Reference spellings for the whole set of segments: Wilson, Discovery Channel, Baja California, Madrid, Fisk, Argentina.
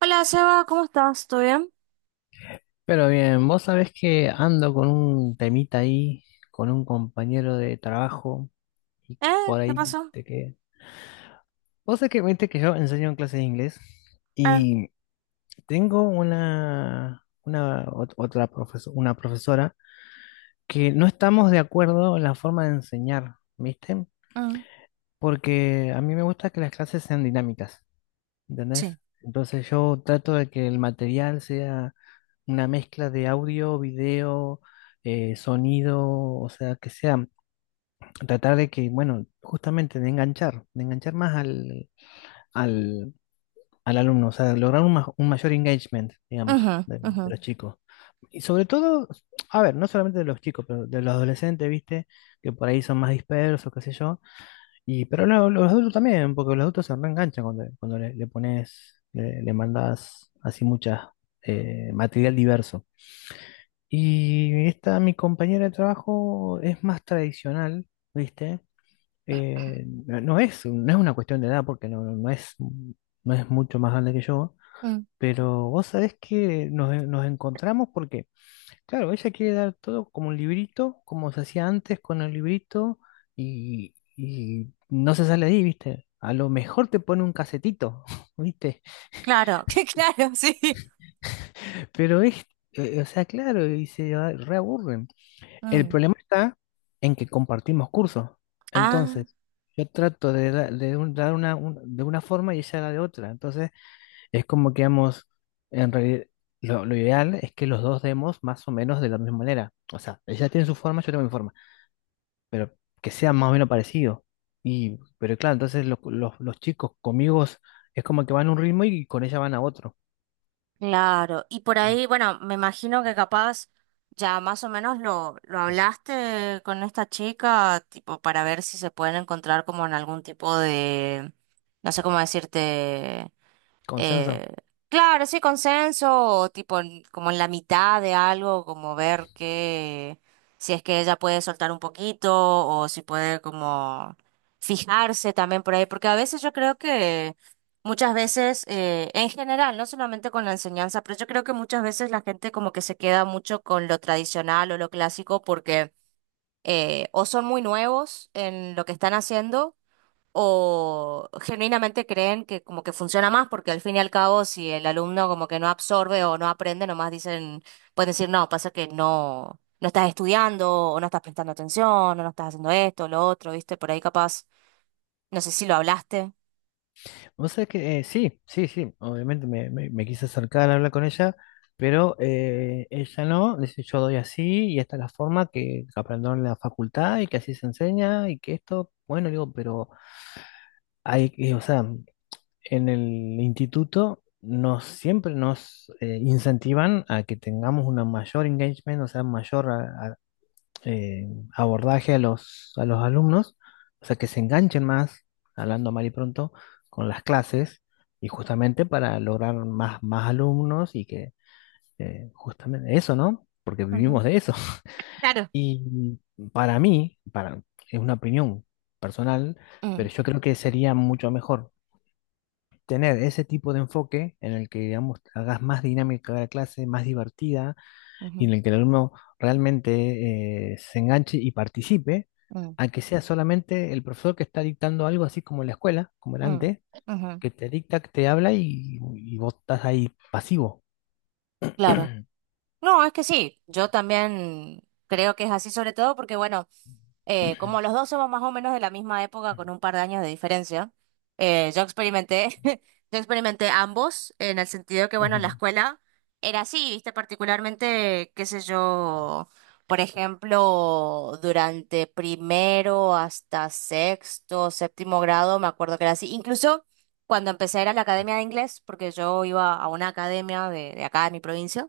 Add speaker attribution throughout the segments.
Speaker 1: Hola Seba, ¿cómo estás? ¿Todo bien?
Speaker 2: Pero bien, vos sabés que ando con un temita ahí, con un compañero de trabajo, y
Speaker 1: ¿Eh?
Speaker 2: por
Speaker 1: ¿Qué
Speaker 2: ahí
Speaker 1: pasó?
Speaker 2: te quedé. Vos sabés que, viste que yo enseño en clases de inglés
Speaker 1: Eh,
Speaker 2: y tengo una profesora que no estamos de acuerdo en la forma de enseñar, ¿viste?
Speaker 1: mm,
Speaker 2: Porque a mí me gusta que las clases sean dinámicas.
Speaker 1: sí.
Speaker 2: ¿Entendés? Entonces yo trato de que el material sea una mezcla de audio, video, sonido, o sea, que sea, tratar de que, bueno, justamente de enganchar más al, al alumno, o sea, lograr un mayor engagement, digamos,
Speaker 1: Ujú, ujú,
Speaker 2: de los chicos. Y sobre todo, a ver, no solamente de los chicos, pero de los adolescentes, ¿viste? Que por ahí son más dispersos, qué sé yo y, pero no, los adultos también, porque los adultos se reenganchan cuando le pones, le mandás así mucha material diverso. Y esta, mi compañera de trabajo es más tradicional, ¿viste? No es una cuestión de edad, porque no es mucho más grande que yo,
Speaker 1: mm,
Speaker 2: pero vos sabés que nos encontramos porque, claro, ella quiere dar todo como un librito, como se hacía antes con el librito, y no se sale de ahí, ¿viste? A lo mejor te pone un casetito, ¿viste?
Speaker 1: claro, que claro, sí.
Speaker 2: Pero es, o sea, claro, y se a- reaburren. El
Speaker 1: Mm,
Speaker 2: problema está en que compartimos cursos.
Speaker 1: ah,
Speaker 2: Entonces, yo trato de, da- de un- dar una, un- de una forma y ella da de otra. Entonces, es como que vamos, en realidad, lo ideal es que los dos demos más o menos de la misma manera. O sea, ella tiene su forma, yo tengo mi forma pero que sea más o menos parecido. Y, pero claro, entonces los chicos conmigo es como que van a un ritmo y con ella van a otro.
Speaker 1: claro. Y por ahí, bueno, me imagino que capaz ya más o menos lo hablaste con esta chica, tipo, para ver si se pueden encontrar como en algún tipo de, no sé cómo decirte.
Speaker 2: Consenso.
Speaker 1: Eh, claro, sí, consenso, o tipo como en la mitad de algo, como ver que si es que ella puede soltar un poquito o si puede como fijarse también por ahí, porque a veces yo creo que muchas veces, en general, no solamente con la enseñanza, pero yo creo que muchas veces la gente como que se queda mucho con lo tradicional o lo clásico porque o son muy nuevos en lo que están haciendo o genuinamente creen que como que funciona más, porque al fin y al cabo, si el alumno como que no absorbe o no aprende, nomás dicen, pueden decir, no, pasa que no, no estás estudiando, o no estás prestando atención, o no estás haciendo esto, lo otro, ¿viste? Por ahí capaz, no sé si lo hablaste.
Speaker 2: No sé que sí, sí, sí, obviamente me quise acercar a hablar con ella, pero ella no, dice yo doy así y esta es la forma que aprendieron en la facultad y que así se enseña y que esto, bueno, digo, pero hay, que- o sea, en el instituto nos siempre nos incentivan a que tengamos una mayor engagement, o sea, mayor a- eh, abordaje a a los alumnos, o sea, que se enganchen más, hablando mal y pronto, con las clases, y justamente para lograr más, más alumnos y que justamente eso, ¿no? Porque
Speaker 1: Ujú.
Speaker 2: vivimos de eso.
Speaker 1: Claro.
Speaker 2: Y para mí, para, es una opinión personal, pero
Speaker 1: Mm,
Speaker 2: yo creo que sería mucho mejor tener ese tipo de enfoque en el que, digamos, hagas más dinámica la clase, más divertida, y
Speaker 1: ujú,
Speaker 2: en el que el alumno realmente se enganche y participe,
Speaker 1: mm,
Speaker 2: a que sea solamente el profesor que está dictando algo así como en la escuela, como era
Speaker 1: mm,
Speaker 2: antes,
Speaker 1: ujú,
Speaker 2: que te dicta, que te habla y vos estás ahí pasivo.
Speaker 1: claro. No, es que sí, yo también creo que es así, sobre todo porque, bueno, como los dos somos más o menos de la misma época, con un par de años de diferencia, yo experimenté, yo experimenté ambos, en el sentido que, bueno, en la
Speaker 2: Ujú.
Speaker 1: escuela era así, viste, particularmente, qué sé yo, por ejemplo, durante primero hasta sexto, séptimo grado, me acuerdo que era así. Incluso cuando empecé a ir a la academia de inglés, porque yo iba a una academia de acá de mi provincia,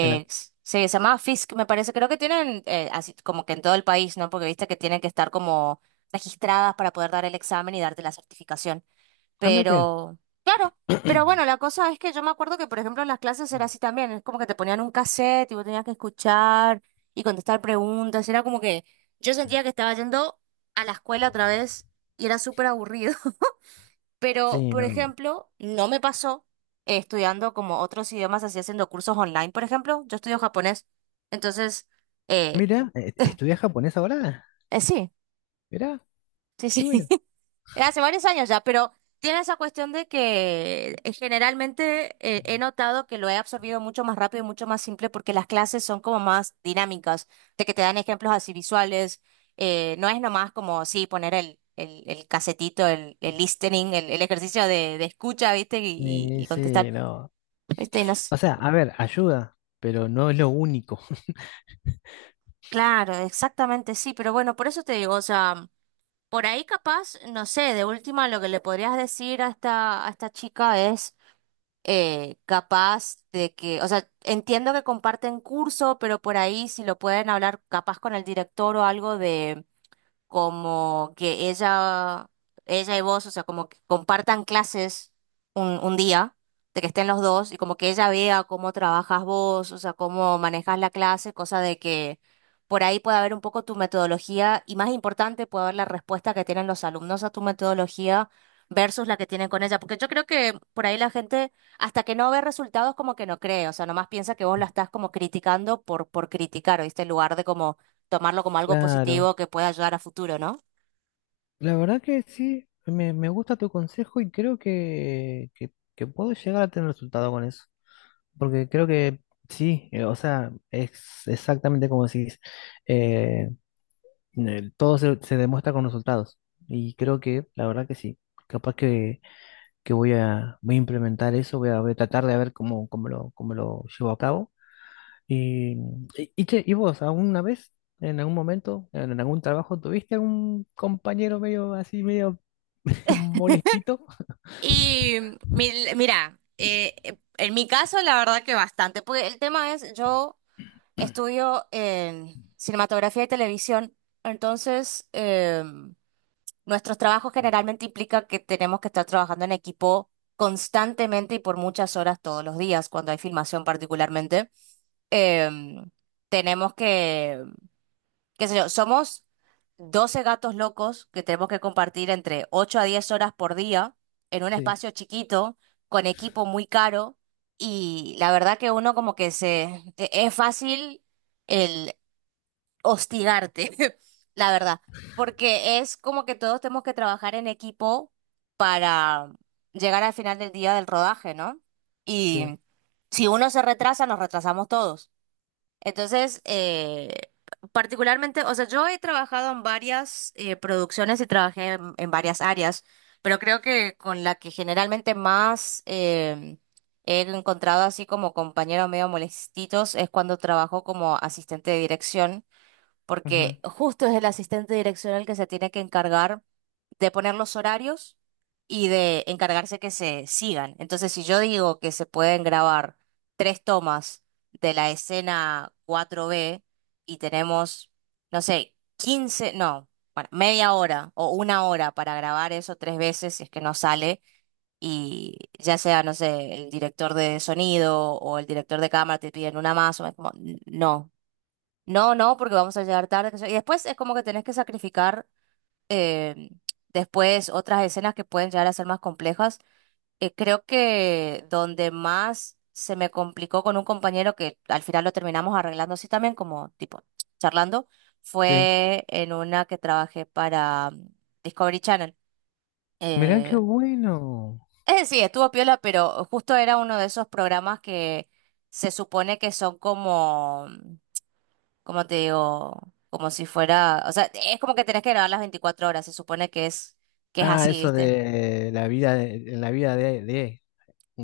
Speaker 2: Mira,
Speaker 1: se llamaba Fisk, me parece. Creo que tienen, así como que en todo el país, ¿no? Porque viste que tienen que estar como registradas para poder dar el examen y darte la certificación.
Speaker 2: ah, mira qué
Speaker 1: Pero, claro, pero
Speaker 2: bien.
Speaker 1: bueno, la cosa es que yo me acuerdo que, por ejemplo, en las clases era así también. Es como que te ponían un cassette y vos tenías que escuchar y contestar preguntas. Era como que yo sentía que estaba yendo a la escuela otra vez y era súper aburrido. Pero,
Speaker 2: Sí,
Speaker 1: por
Speaker 2: no.
Speaker 1: ejemplo, no me pasó estudiando como otros idiomas, así haciendo cursos online, por ejemplo. Yo estudio japonés. Entonces, eh,
Speaker 2: Mira, ¿estudias japonés ahora?
Speaker 1: sí,
Speaker 2: Mira,
Speaker 1: sí,
Speaker 2: qué
Speaker 1: sí.
Speaker 2: bueno.
Speaker 1: Hace varios años ya, pero tiene esa cuestión de que generalmente he notado que lo he absorbido mucho más rápido y mucho más simple porque las clases son como más dinámicas, de que te dan ejemplos así visuales. No es nomás como, sí, poner el casetito, el listening, el ejercicio de escucha, ¿viste? y y-
Speaker 2: Sí,
Speaker 1: y contestar.
Speaker 2: sí, no.
Speaker 1: Este, no nos-
Speaker 2: O sea, a ver, ayuda, pero no es lo único.
Speaker 1: claro, exactamente sí, pero bueno, por eso te digo, o sea, por ahí capaz, no sé, de última lo que le podrías decir a esta chica es capaz de que, o sea, entiendo que comparten curso, pero por ahí si lo pueden hablar capaz con el director o algo como que ella y vos, o sea, como que compartan clases un día, de que estén los dos, y como que ella vea cómo trabajas vos, o sea, cómo manejas la clase, cosa de que por ahí pueda haber un poco tu metodología, y más importante, puede haber la respuesta que tienen los alumnos a tu metodología versus la que tienen con ella, porque yo creo que por ahí la gente, hasta que no ve resultados, como que no cree, o sea, nomás piensa que vos la estás como criticando por criticar, ¿oíste? En lugar de como tomarlo como algo
Speaker 2: Claro,
Speaker 1: positivo que pueda ayudar a futuro, ¿no?
Speaker 2: la verdad que sí, me gusta tu consejo y creo que puedo llegar a tener resultado con eso, porque creo que sí, o sea, es exactamente como decís, eh, todo se demuestra con resultados y creo que la verdad que sí, capaz que voy a implementar eso, voy a tratar de ver cómo, cómo lo llevo a cabo. Y, y che, ¿y vos alguna vez, en algún momento, en algún trabajo, tuviste algún compañero medio así, medio molestito?
Speaker 1: Y mira, en mi caso la verdad que bastante, porque el tema es, yo estudio en cinematografía y televisión, entonces nuestros trabajos generalmente implica que tenemos que estar trabajando en equipo constantemente y por muchas horas todos los días, cuando hay filmación particularmente. Em, tenemos que qué sé yo, somos 12 gatos locos que tenemos que compartir entre 8 a 10 horas por día en un
Speaker 2: Sí,
Speaker 1: espacio chiquito, con equipo muy caro, y la verdad que uno como que se. Es fácil el hostigarte, la verdad, porque es como que todos tenemos que trabajar en equipo para llegar al final del día del rodaje, ¿no?
Speaker 2: sí,
Speaker 1: Y si uno se retrasa, nos retrasamos todos. Entonces, particularmente, o sea, yo he trabajado en varias producciones y trabajé en varias áreas, pero creo que con la que generalmente más he encontrado así como compañeros medio molestitos es cuando trabajo como asistente de dirección
Speaker 2: ujú,
Speaker 1: porque justo es el asistente direccional que se tiene que encargar de poner los horarios y de encargarse que se sigan. Entonces, si yo digo que se pueden grabar tres tomas de la escena cuatro b y tenemos, no sé, 15, no, bueno, media hora o una hora para grabar eso tres veces si es que no sale. Y ya sea, no sé, el director de sonido o el director de cámara te piden una más, o es como, no, no, no, porque vamos a llegar tarde, que sé yo. Y después es como que tenés que sacrificar eh, después otras escenas que pueden llegar a ser más complejas. Creo que donde más se me complicó con un compañero que al final lo terminamos arreglando así también, como tipo charlando,
Speaker 2: sí.
Speaker 1: fue en una que trabajé para Discovery Channel.
Speaker 2: Mirá qué
Speaker 1: Eh,
Speaker 2: bueno.
Speaker 1: es decir, estuvo piola, pero justo era uno de esos programas que se supone que son como como te digo, como si fuera, o sea, es como que tenés que grabar las 24 horas, se supone que es
Speaker 2: Ah,
Speaker 1: así,
Speaker 2: eso
Speaker 1: ¿viste?
Speaker 2: de la vida de la vida de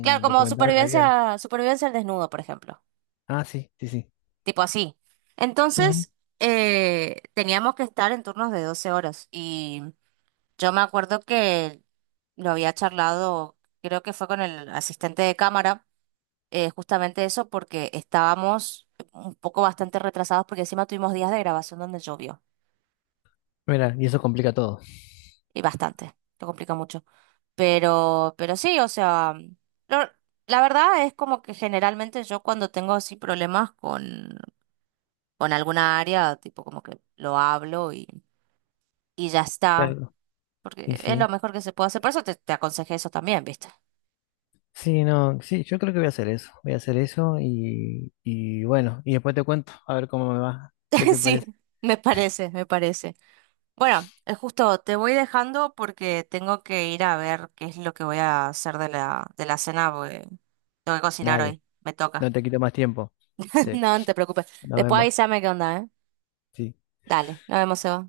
Speaker 1: Claro, como
Speaker 2: documental de la vida.
Speaker 1: supervivencia, supervivencia al desnudo, por ejemplo,
Speaker 2: Ah, sí, sí, sí.
Speaker 1: tipo así.
Speaker 2: Ujú.
Speaker 1: Entonces, teníamos que estar en turnos de 12 horas y yo me acuerdo que lo había charlado, creo que fue con el asistente de cámara, justamente eso porque estábamos un poco bastante retrasados porque encima tuvimos días de grabación donde llovió.
Speaker 2: Mirá, y eso complica todo.
Speaker 1: Y bastante, lo complica mucho. Pero sí, o sea, lo- la verdad es como que generalmente yo cuando tengo así problemas con alguna área, tipo como que lo hablo y ya está,
Speaker 2: Claro. Y
Speaker 1: porque es lo
Speaker 2: sí.
Speaker 1: mejor que se puede hacer. Por eso te aconsejé eso también, ¿viste?
Speaker 2: Sí, no, sí, yo creo que voy a hacer eso. Voy a hacer eso y bueno, y después te cuento a ver cómo me va. ¿Qué te
Speaker 1: Sí,
Speaker 2: parece?
Speaker 1: me parece, me parece. Bueno, justo te voy dejando porque tengo que ir a ver qué es lo que voy a hacer de la cena, porque tengo que cocinar
Speaker 2: Dale,
Speaker 1: hoy, me
Speaker 2: no
Speaker 1: toca.
Speaker 2: te quito más tiempo. Sí,
Speaker 1: No, no te preocupes.
Speaker 2: nos
Speaker 1: Después
Speaker 2: vemos.
Speaker 1: avísame qué onda, ¿eh?
Speaker 2: Sí.
Speaker 1: Dale, nos vemos, Seba.